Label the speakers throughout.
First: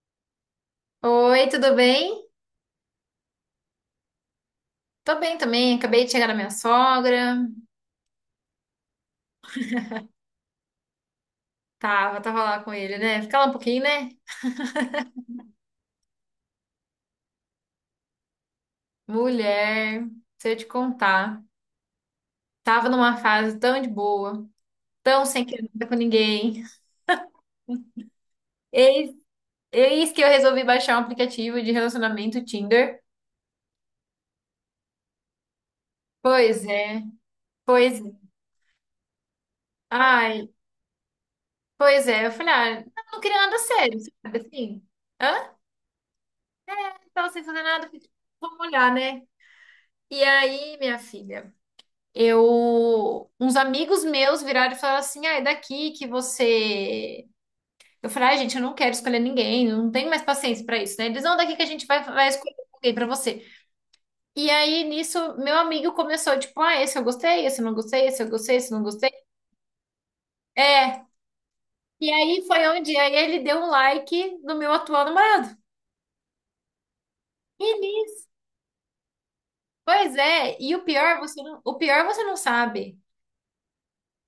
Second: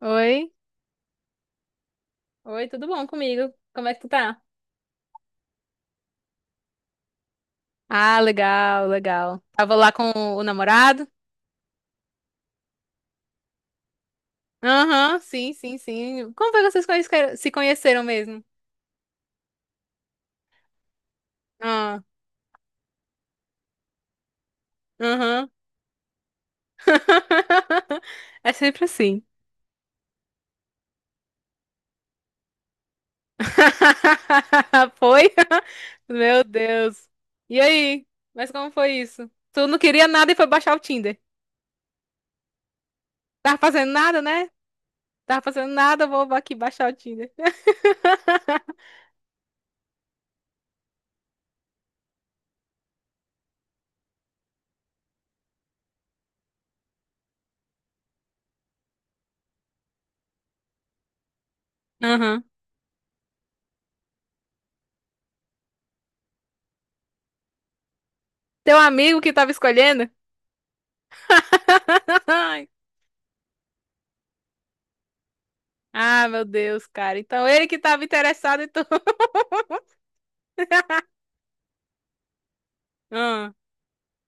Speaker 1: Oi?
Speaker 2: Oi, tudo bem?
Speaker 1: Oi, tudo bom comigo? Como é que tu tá?
Speaker 2: Tô bem também, acabei de chegar da minha sogra.
Speaker 1: Ah, legal, legal. Tava lá com o namorado?
Speaker 2: Tava lá com ele, né? Fica lá um pouquinho, né?
Speaker 1: Aham, sim, sim, sim. Como foi que se conheceram mesmo?
Speaker 2: Mulher, se eu te contar,
Speaker 1: Ah,
Speaker 2: tava numa fase tão de boa, tão sem
Speaker 1: aham.
Speaker 2: querer nada com ninguém.
Speaker 1: É sempre
Speaker 2: Eis,
Speaker 1: assim.
Speaker 2: eis que eu resolvi baixar um aplicativo de relacionamento Tinder.
Speaker 1: Foi? Meu
Speaker 2: Pois é,
Speaker 1: Deus. E
Speaker 2: pois
Speaker 1: aí?
Speaker 2: é.
Speaker 1: Mas como foi isso? Tu não queria nada e foi
Speaker 2: Ai,
Speaker 1: baixar o Tinder.
Speaker 2: pois é. Eu falei, ah, eu não queria
Speaker 1: Tava
Speaker 2: nada
Speaker 1: fazendo
Speaker 2: sério,
Speaker 1: nada,
Speaker 2: sabe
Speaker 1: né?
Speaker 2: assim?
Speaker 1: Tava
Speaker 2: Hã?
Speaker 1: fazendo nada, vou aqui baixar
Speaker 2: Eu
Speaker 1: o
Speaker 2: tava
Speaker 1: Tinder.
Speaker 2: sem fazer nada, eu falei, vamos olhar, né? E aí, minha filha? Uns amigos meus viraram e falaram assim: ah, é daqui que você. Eu falei: ai, gente, eu não quero escolher ninguém, não tenho mais paciência pra isso, né? Eles não, daqui que a gente vai
Speaker 1: Aham.
Speaker 2: escolher alguém pra você. E aí nisso, meu amigo começou: tipo, ah, esse eu gostei, esse eu não gostei, esse eu gostei, esse
Speaker 1: Teu
Speaker 2: eu não gostei.
Speaker 1: amigo que tava escolhendo?
Speaker 2: É. E aí foi
Speaker 1: Ai.
Speaker 2: onde aí ele deu um like no meu atual namorado.
Speaker 1: Ah, meu Deus, cara. Então ele
Speaker 2: E
Speaker 1: que tava
Speaker 2: nisso,
Speaker 1: interessado, então.
Speaker 2: pois é. E o pior, você não, o pior você não sabe.
Speaker 1: Ah,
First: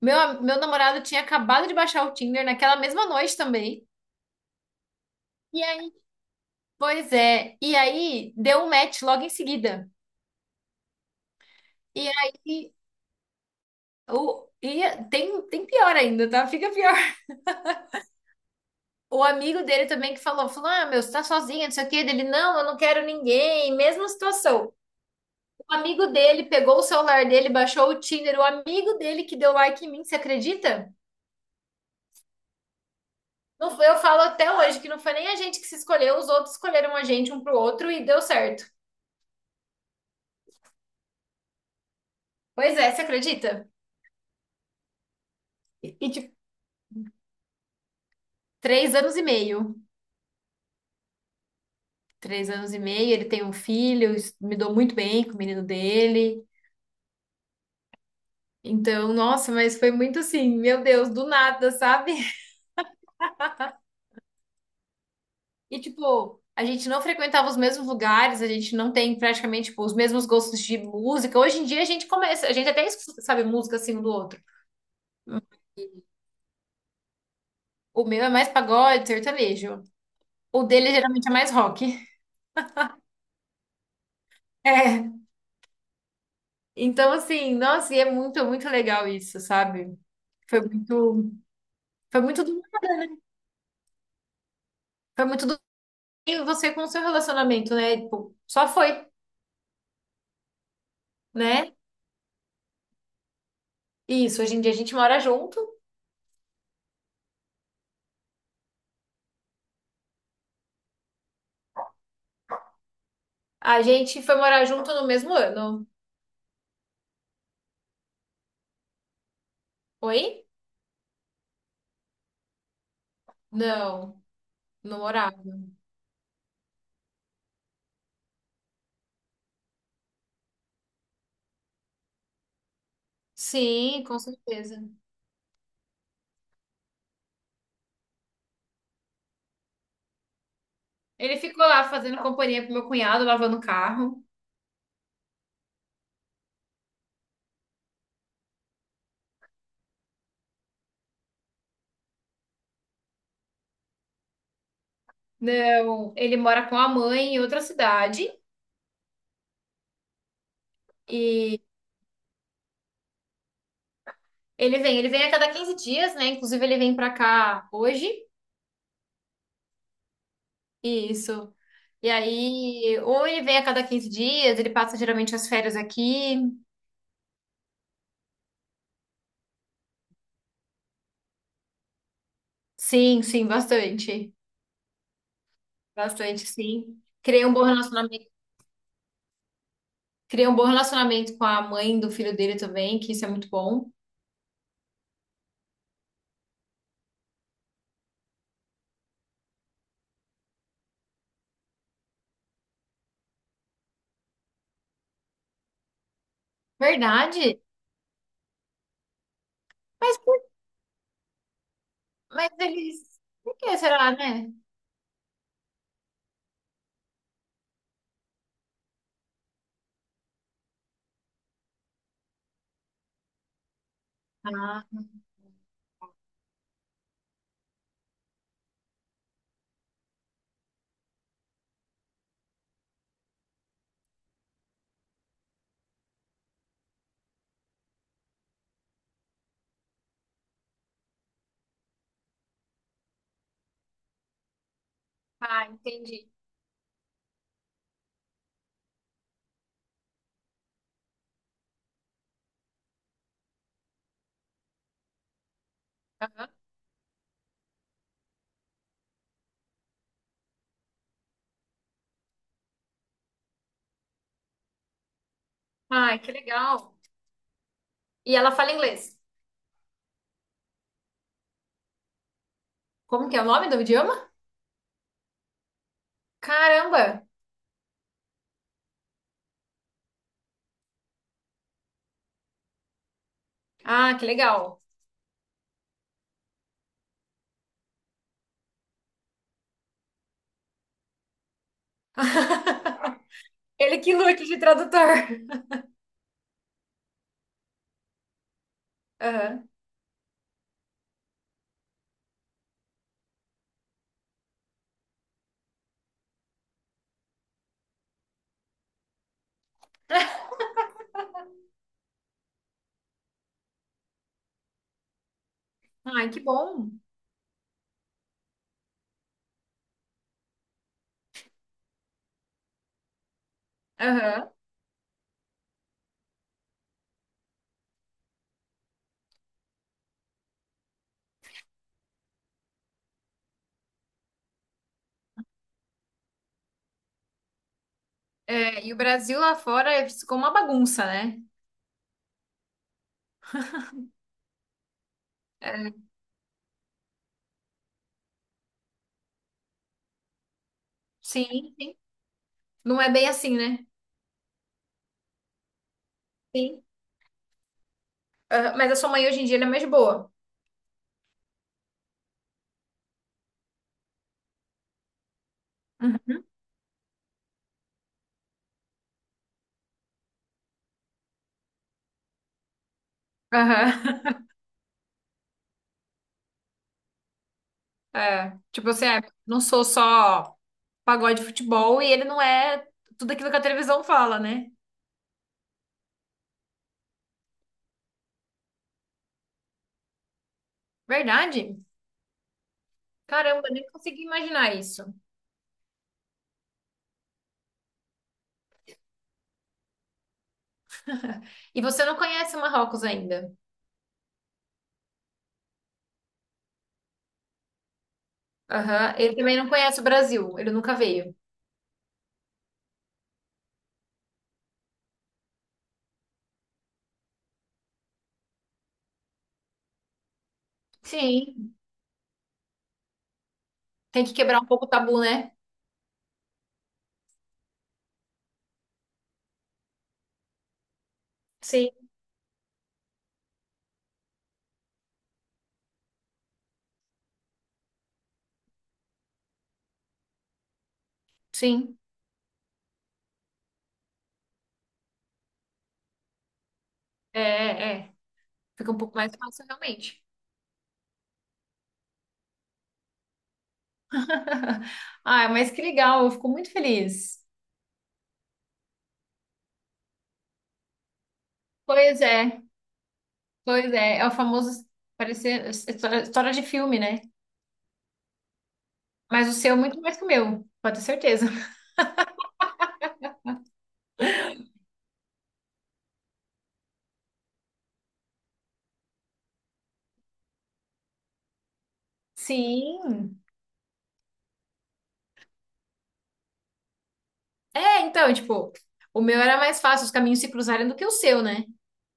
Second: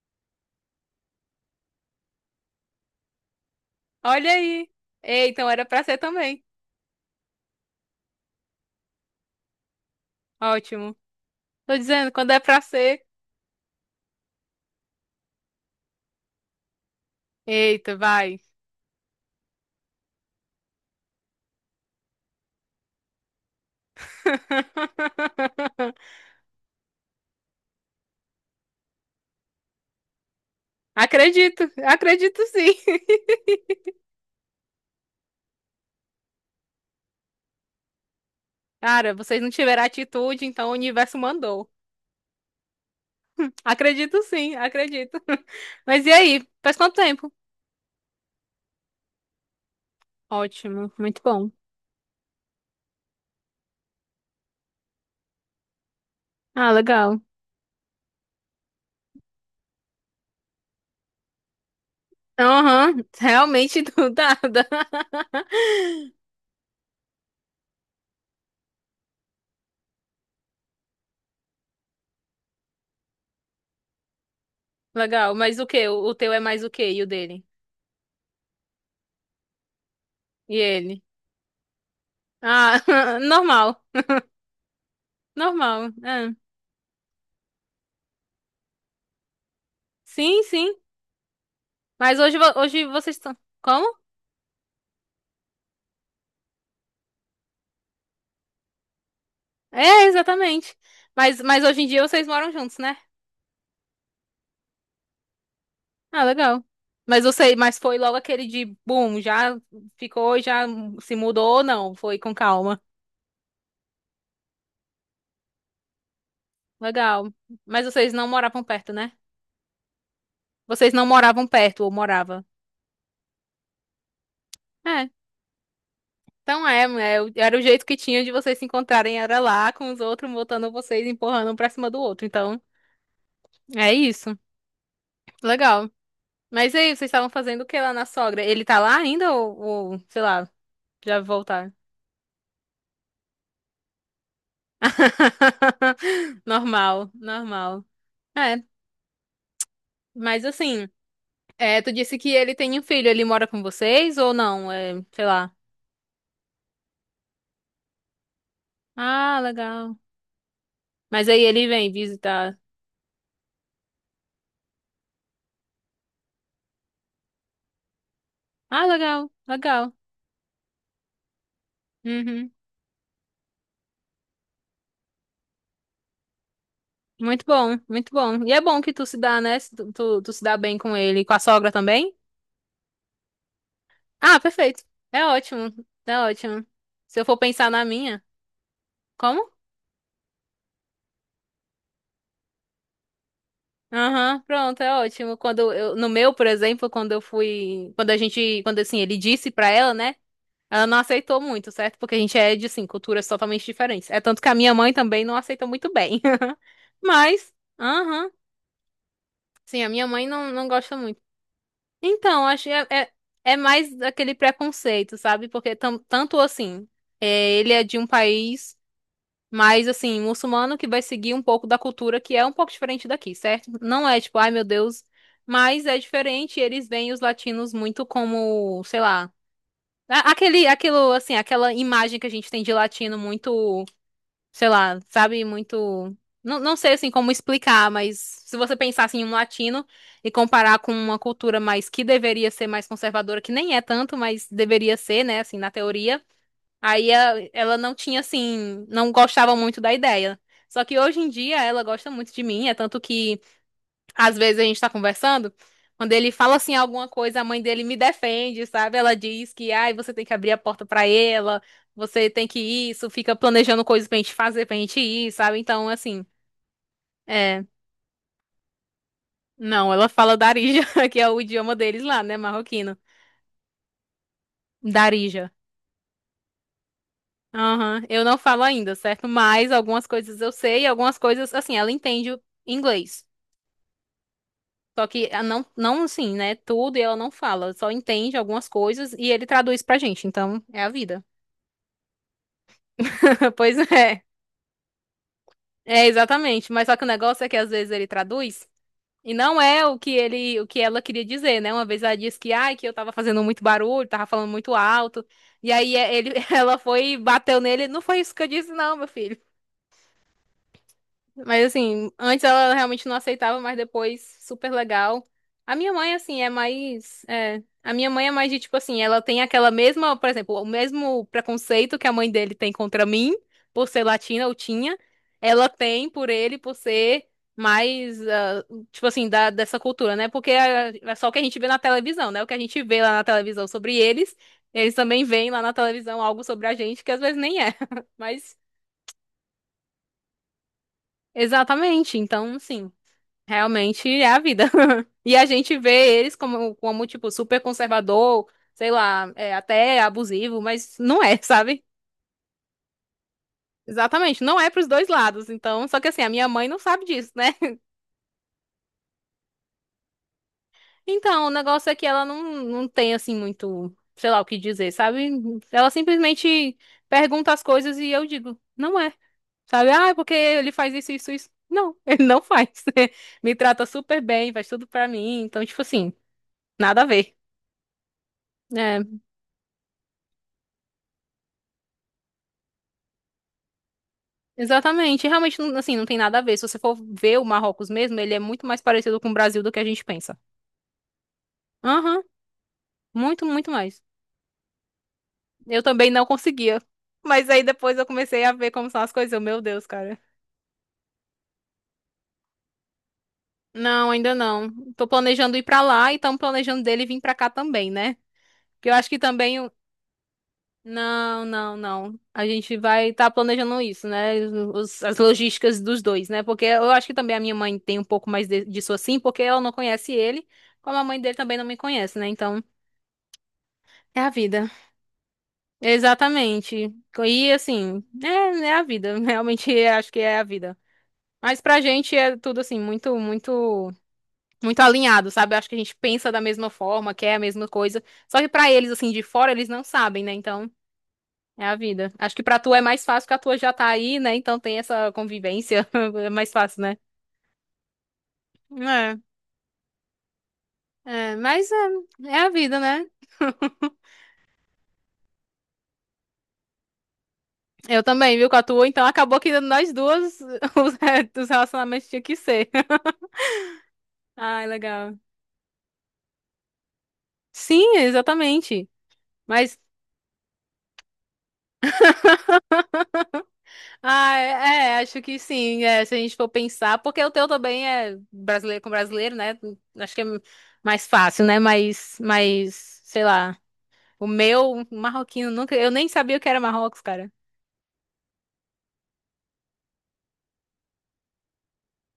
Speaker 2: Meu namorado tinha acabado de baixar o Tinder naquela mesma noite também.
Speaker 1: olha aí. Ei, então
Speaker 2: E
Speaker 1: era pra
Speaker 2: aí
Speaker 1: ser também.
Speaker 2: pois é, e aí deu um match logo em seguida.
Speaker 1: Ótimo. Tô
Speaker 2: E
Speaker 1: dizendo, quando é pra
Speaker 2: aí
Speaker 1: ser.
Speaker 2: o, e tem pior ainda, tá? Fica pior.
Speaker 1: Eita, vai.
Speaker 2: O amigo dele também que falou, falou: "Ah, meu, você tá sozinha, não sei o quê". Ele: "Não, eu não quero ninguém". Mesma situação. O amigo dele pegou o celular dele, baixou o Tinder, o amigo dele que deu like em mim, você acredita?
Speaker 1: Acredito, acredito sim.
Speaker 2: Não foi, eu falo até hoje que não foi nem a gente que se escolheu, os outros escolheram a gente um pro outro e deu certo.
Speaker 1: Cara, vocês não tiveram atitude, então o universo mandou.
Speaker 2: Pois é, você acredita?
Speaker 1: Acredito sim, acredito.
Speaker 2: E,
Speaker 1: Mas
Speaker 2: e
Speaker 1: e
Speaker 2: tipo,
Speaker 1: aí? Faz quanto tempo?
Speaker 2: três anos e meio.
Speaker 1: Ótimo, muito bom.
Speaker 2: Três anos e meio, ele tem um filho, me dou muito bem com o menino dele.
Speaker 1: Ah, legal.
Speaker 2: Então, nossa, mas foi muito assim, meu Deus, do nada, sabe?
Speaker 1: Aham, realmente do nada.
Speaker 2: E tipo, a gente não frequentava os mesmos lugares, a gente não tem praticamente tipo, os mesmos gostos de música. Hoje em dia a gente começa, a gente até escuta, sabe música assim um do outro.
Speaker 1: Legal, mas o quê? O teu é mais o quê? E o dele?
Speaker 2: O meu é mais pagode, sertanejo.
Speaker 1: E
Speaker 2: O dele
Speaker 1: ele?
Speaker 2: geralmente é mais rock.
Speaker 1: Ah, normal.
Speaker 2: É.
Speaker 1: Normal. É.
Speaker 2: Então, assim, nossa, e é muito, muito legal isso, sabe?
Speaker 1: Sim,
Speaker 2: Foi
Speaker 1: sim.
Speaker 2: muito,
Speaker 1: Mas
Speaker 2: foi
Speaker 1: hoje,
Speaker 2: muito do
Speaker 1: hoje vocês estão. Como?
Speaker 2: foi muito do E você com o seu relacionamento, né? Tipo, só foi,
Speaker 1: É, exatamente. Mas
Speaker 2: né?
Speaker 1: hoje em dia vocês moram juntos, né?
Speaker 2: Isso, hoje em dia a gente mora junto.
Speaker 1: Ah, legal. Mas você, mas foi logo aquele de boom, já ficou, já se mudou ou não? Foi com calma.
Speaker 2: A gente foi morar junto no mesmo ano.
Speaker 1: Legal. Mas vocês não moravam perto, né?
Speaker 2: Oi?
Speaker 1: Vocês não moravam perto ou morava?
Speaker 2: Não, não
Speaker 1: É.
Speaker 2: morava.
Speaker 1: Então era o jeito que tinha de vocês se encontrarem, era lá com os outros, botando vocês, empurrando um pra cima do outro. Então, é
Speaker 2: Sim, com
Speaker 1: isso.
Speaker 2: certeza.
Speaker 1: Legal. Mas e aí, vocês estavam fazendo o que lá na sogra? Ele tá lá ainda ou sei lá, já
Speaker 2: Ele ficou
Speaker 1: voltaram?
Speaker 2: lá fazendo companhia pro meu cunhado, lavando o carro.
Speaker 1: Normal, normal. É, mas assim, é, tu disse que ele tem um filho, ele mora com vocês ou não? É, sei lá.
Speaker 2: Não, ele mora com a mãe em outra cidade.
Speaker 1: Ah, legal. Mas aí
Speaker 2: E
Speaker 1: ele vem visitar.
Speaker 2: ele vem a cada 15 dias, né? Inclusive, ele vem pra cá hoje.
Speaker 1: Ah, legal, legal.
Speaker 2: Isso. E
Speaker 1: Uhum.
Speaker 2: aí, ou ele vem a cada 15 dias, ele passa geralmente as férias aqui.
Speaker 1: Muito bom, muito bom. E é bom que tu se dá, né? Se Tu, tu se dá bem com ele. Com a sogra também?
Speaker 2: Sim, sim, bastante.
Speaker 1: Ah, perfeito. É ótimo, é
Speaker 2: Bastante,
Speaker 1: ótimo.
Speaker 2: sim.
Speaker 1: Se eu for
Speaker 2: Criei um bom
Speaker 1: pensar na minha,
Speaker 2: relacionamento,
Speaker 1: como?
Speaker 2: criei um bom relacionamento com a mãe do filho dele também, que isso é muito bom.
Speaker 1: Aham, pronto, é ótimo. Quando eu, no meu, por exemplo, quando eu fui, quando a gente, quando assim, ele disse pra ela, né? Ela não aceitou muito, certo? Porque a gente é de, assim, culturas totalmente diferentes. É tanto que a minha mãe também não aceitou muito bem. Mas,
Speaker 2: Verdade?
Speaker 1: aham, sim, a minha
Speaker 2: Mas,
Speaker 1: mãe
Speaker 2: por-
Speaker 1: não gosta muito. Então,
Speaker 2: mas
Speaker 1: acho que
Speaker 2: eles. Por
Speaker 1: é
Speaker 2: que
Speaker 1: mais
Speaker 2: será,
Speaker 1: aquele
Speaker 2: né?
Speaker 1: preconceito, sabe? Porque tanto assim, é, ele é de um país mais assim, muçulmano que vai seguir um pouco da cultura que é um pouco diferente daqui, certo? Não é tipo, ai meu
Speaker 2: Ah,
Speaker 1: Deus, mas é diferente, eles veem os latinos muito como, sei lá, aquele, aquilo assim, aquela imagem que a gente tem de latino muito sei lá, sabe, muito. Não, não sei assim como explicar, mas se você pensasse em um latino e comparar com uma cultura mais que deveria ser mais conservadora, que nem é tanto, mas deveria ser, né, assim,
Speaker 2: ah,
Speaker 1: na teoria,
Speaker 2: entendi.
Speaker 1: aí ela não tinha assim, não gostava muito da ideia. Só que hoje em dia ela gosta muito de mim, é tanto que às vezes a gente tá conversando, quando ele
Speaker 2: Aham.
Speaker 1: fala assim alguma coisa, a mãe dele me defende, sabe? Ela diz que, ai, você tem que abrir a porta pra ela, você tem que isso, fica planejando coisas pra gente fazer, pra gente ir, sabe? Então,
Speaker 2: Ai,
Speaker 1: assim,
Speaker 2: que legal.
Speaker 1: é.
Speaker 2: E ela fala inglês.
Speaker 1: Não, ela fala Darija, que é o idioma deles lá, né, marroquino.
Speaker 2: Como que é o nome do idioma?
Speaker 1: Darija.
Speaker 2: Caramba!
Speaker 1: Aham, eu não falo ainda, certo? Mas algumas coisas eu sei, algumas coisas, assim, ela entende o inglês.
Speaker 2: Ah, que legal.
Speaker 1: Só que ah, não assim, né? Tudo e ela não fala, só entende algumas coisas e ele traduz pra gente. Então, é a vida. Pois
Speaker 2: Ele que
Speaker 1: é.
Speaker 2: lute de tradutor.
Speaker 1: É, exatamente. Mas só que o negócio é que às vezes ele traduz e não
Speaker 2: Aham.
Speaker 1: é o que ele, o que ela queria dizer, né? Uma vez ela disse que, ai, que eu tava fazendo muito barulho, tava falando muito alto. E aí é, ele, ela foi e bateu nele. Não foi isso que eu disse, não, meu filho. Mas assim, antes ela realmente não aceitava, mas depois super legal. A minha mãe,
Speaker 2: Ai, que
Speaker 1: assim, é
Speaker 2: bom.
Speaker 1: mais. É, a minha mãe é mais de tipo assim, ela tem aquela mesma, por exemplo, o mesmo preconceito que a mãe dele tem contra mim, por ser latina
Speaker 2: Aham.
Speaker 1: ou tinha, ela tem por ele, por ser mais, ah, tipo assim, dessa cultura, né? Porque é só o que a gente vê na televisão, né? O que a gente vê lá na televisão sobre eles, eles também veem lá na televisão algo sobre a gente que às vezes nem é. Mas.
Speaker 2: É, e o Brasil lá fora ficou uma bagunça, né?
Speaker 1: Exatamente, então, sim. Realmente é a vida. E a gente
Speaker 2: É,
Speaker 1: vê eles como, como tipo, super conservador, sei lá, é, até abusivo, mas não é,
Speaker 2: sim.
Speaker 1: sabe?
Speaker 2: Não é bem assim, né?
Speaker 1: Exatamente, não é pros dois lados. Então, só que assim, a minha mãe não
Speaker 2: Sim.
Speaker 1: sabe disso, né?
Speaker 2: Aham, mas a sua mãe hoje em dia ela é mais boa.
Speaker 1: Então, o negócio é que ela não tem, assim, muito, sei lá, o que dizer, sabe? Ela
Speaker 2: Uhum.
Speaker 1: simplesmente pergunta as coisas e eu digo, não é. Sabe? Ah, é porque ele faz isso, isso, isso. Não, ele não faz. Me trata super
Speaker 2: Aham.
Speaker 1: bem, faz tudo pra mim. Então, tipo assim, nada a ver.
Speaker 2: É. Tipo
Speaker 1: É,
Speaker 2: assim, é, não sou só pagode de futebol e ele não é tudo aquilo que a televisão fala, né?
Speaker 1: exatamente. E realmente, assim, não tem nada a ver. Se você for ver o Marrocos mesmo, ele é muito mais parecido com o Brasil do que a gente pensa.
Speaker 2: Verdade?
Speaker 1: Aham, muito,
Speaker 2: Caramba,
Speaker 1: muito
Speaker 2: nem
Speaker 1: mais.
Speaker 2: consegui imaginar isso.
Speaker 1: Eu também não conseguia. Mas aí depois eu comecei a ver como são as coisas. Eu, meu Deus, cara.
Speaker 2: E você não conhece o Marrocos ainda.
Speaker 1: Não, ainda não. Tô planejando ir pra lá e tão planejando dele vir pra cá também, né? Porque eu acho
Speaker 2: Aham.
Speaker 1: que
Speaker 2: Ele também
Speaker 1: também
Speaker 2: não conhece o Brasil, ele nunca veio.
Speaker 1: não, não, não. A gente vai estar planejando isso, né? As logísticas dos dois, né? Porque eu acho que também a minha mãe tem um pouco mais disso assim, porque ela não conhece ele, como a mãe dele também não
Speaker 2: Sim,
Speaker 1: me conhece, né? Então, é
Speaker 2: tem
Speaker 1: a
Speaker 2: que quebrar um
Speaker 1: vida.
Speaker 2: pouco o tabu, né?
Speaker 1: Exatamente. E assim, é, é a vida. Realmente acho que é a vida. Mas pra
Speaker 2: Sim.
Speaker 1: gente é tudo assim, muito alinhado, sabe? Acho que a gente pensa da mesma forma, quer a mesma coisa. Só que pra eles, assim, de fora, eles não sabem, né? Então. É a
Speaker 2: Sim.
Speaker 1: vida. Acho que pra tu é mais fácil que a tua já tá aí, né? Então tem essa convivência. É mais fácil, né?
Speaker 2: É, é. É. Fica um pouco
Speaker 1: É,
Speaker 2: mais fácil, realmente.
Speaker 1: mas é, é a vida, né?
Speaker 2: Ah, mas que legal, eu fico muito feliz.
Speaker 1: Eu também, viu, com a tua. Então acabou que nós duas, os, os relacionamentos
Speaker 2: Pois
Speaker 1: tinham que
Speaker 2: é,
Speaker 1: ser.
Speaker 2: pois é. É o
Speaker 1: Ai,
Speaker 2: famoso
Speaker 1: legal.
Speaker 2: parecer história, história de filme, né?
Speaker 1: Sim, exatamente.
Speaker 2: Mas o seu é
Speaker 1: Mas,
Speaker 2: muito mais que o meu, pode ter certeza.
Speaker 1: ah, é, é, acho que sim, é, se a gente for pensar, porque o teu também é brasileiro com brasileiro, né? Acho que é mais fácil, né? Mas sei
Speaker 2: Sim.
Speaker 1: lá. O meu marroquino nunca. Eu nem sabia o que era Marrocos, cara.
Speaker 2: É, então, tipo, o meu era mais fácil os caminhos se cruzarem do que o seu, né?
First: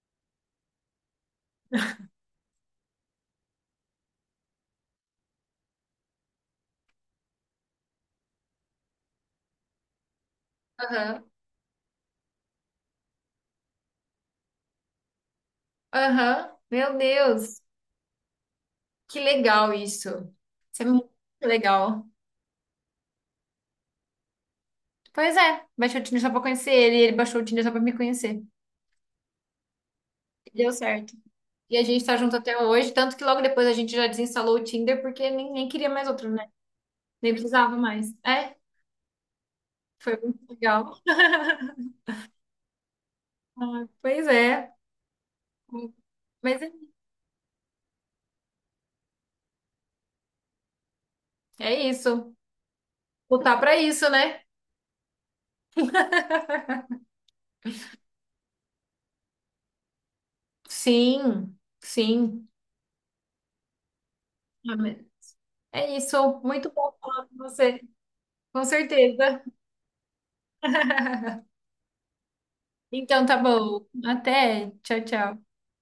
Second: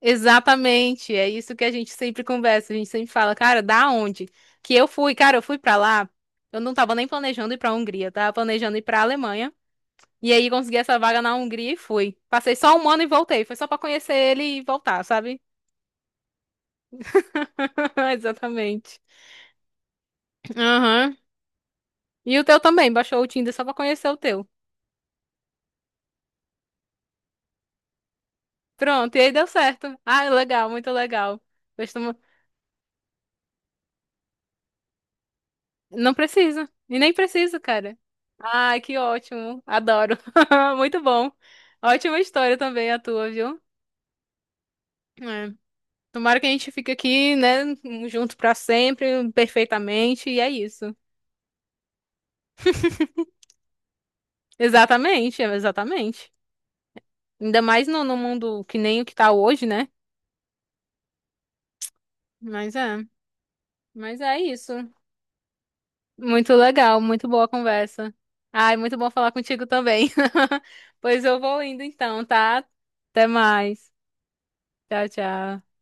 Speaker 1: Exatamente. É isso que a gente sempre conversa. A gente sempre fala, cara, da onde? Que eu fui, cara, eu fui pra lá. Eu não tava nem planejando ir pra Hungria, eu tava planejando ir pra Alemanha. E aí consegui essa vaga
Speaker 2: Aham.
Speaker 1: na Hungria e fui. Passei só um ano e voltei. Foi só pra conhecer ele e voltar, sabe?
Speaker 2: Aham. Meu Deus,
Speaker 1: Exatamente.
Speaker 2: que legal isso. Isso é muito
Speaker 1: Aham.
Speaker 2: legal.
Speaker 1: E o teu também, baixou o Tinder só pra conhecer o teu.
Speaker 2: Pois é, baixou o Tinder só pra conhecer ele, ele baixou o Tinder só pra me conhecer.
Speaker 1: Pronto, e aí deu certo. Ah, legal,
Speaker 2: Deu
Speaker 1: muito
Speaker 2: certo.
Speaker 1: legal.
Speaker 2: E a gente tá junto até hoje, tanto que logo depois a gente já desinstalou o Tinder porque nem queria mais
Speaker 1: Não
Speaker 2: outro, né?
Speaker 1: precisa. E nem
Speaker 2: Nem
Speaker 1: precisa,
Speaker 2: precisava
Speaker 1: cara.
Speaker 2: mais. É?
Speaker 1: Ai, que ótimo. Adoro.
Speaker 2: Foi muito
Speaker 1: Muito
Speaker 2: legal.
Speaker 1: bom. Ótima história também a tua, viu?
Speaker 2: Ah, pois é.
Speaker 1: É. Tomara que a
Speaker 2: Mas é
Speaker 1: gente fique aqui, né, junto pra sempre, perfeitamente, e é isso.
Speaker 2: é isso. Lutar para isso, né?
Speaker 1: Exatamente, é, exatamente. Ainda mais no mundo que nem o que tá hoje, né?
Speaker 2: Sim, sim.
Speaker 1: Mas é, mas é isso.
Speaker 2: Amém. É isso.
Speaker 1: Muito
Speaker 2: Muito bom
Speaker 1: legal,
Speaker 2: falar
Speaker 1: muito
Speaker 2: com
Speaker 1: boa a
Speaker 2: você.
Speaker 1: conversa.
Speaker 2: Com
Speaker 1: Ai, muito bom falar
Speaker 2: certeza.
Speaker 1: contigo também. Pois eu vou indo então, tá? Até
Speaker 2: Então tá bom.
Speaker 1: mais.
Speaker 2: Até. Tchau,
Speaker 1: Tchau,
Speaker 2: tchau.
Speaker 1: tchau.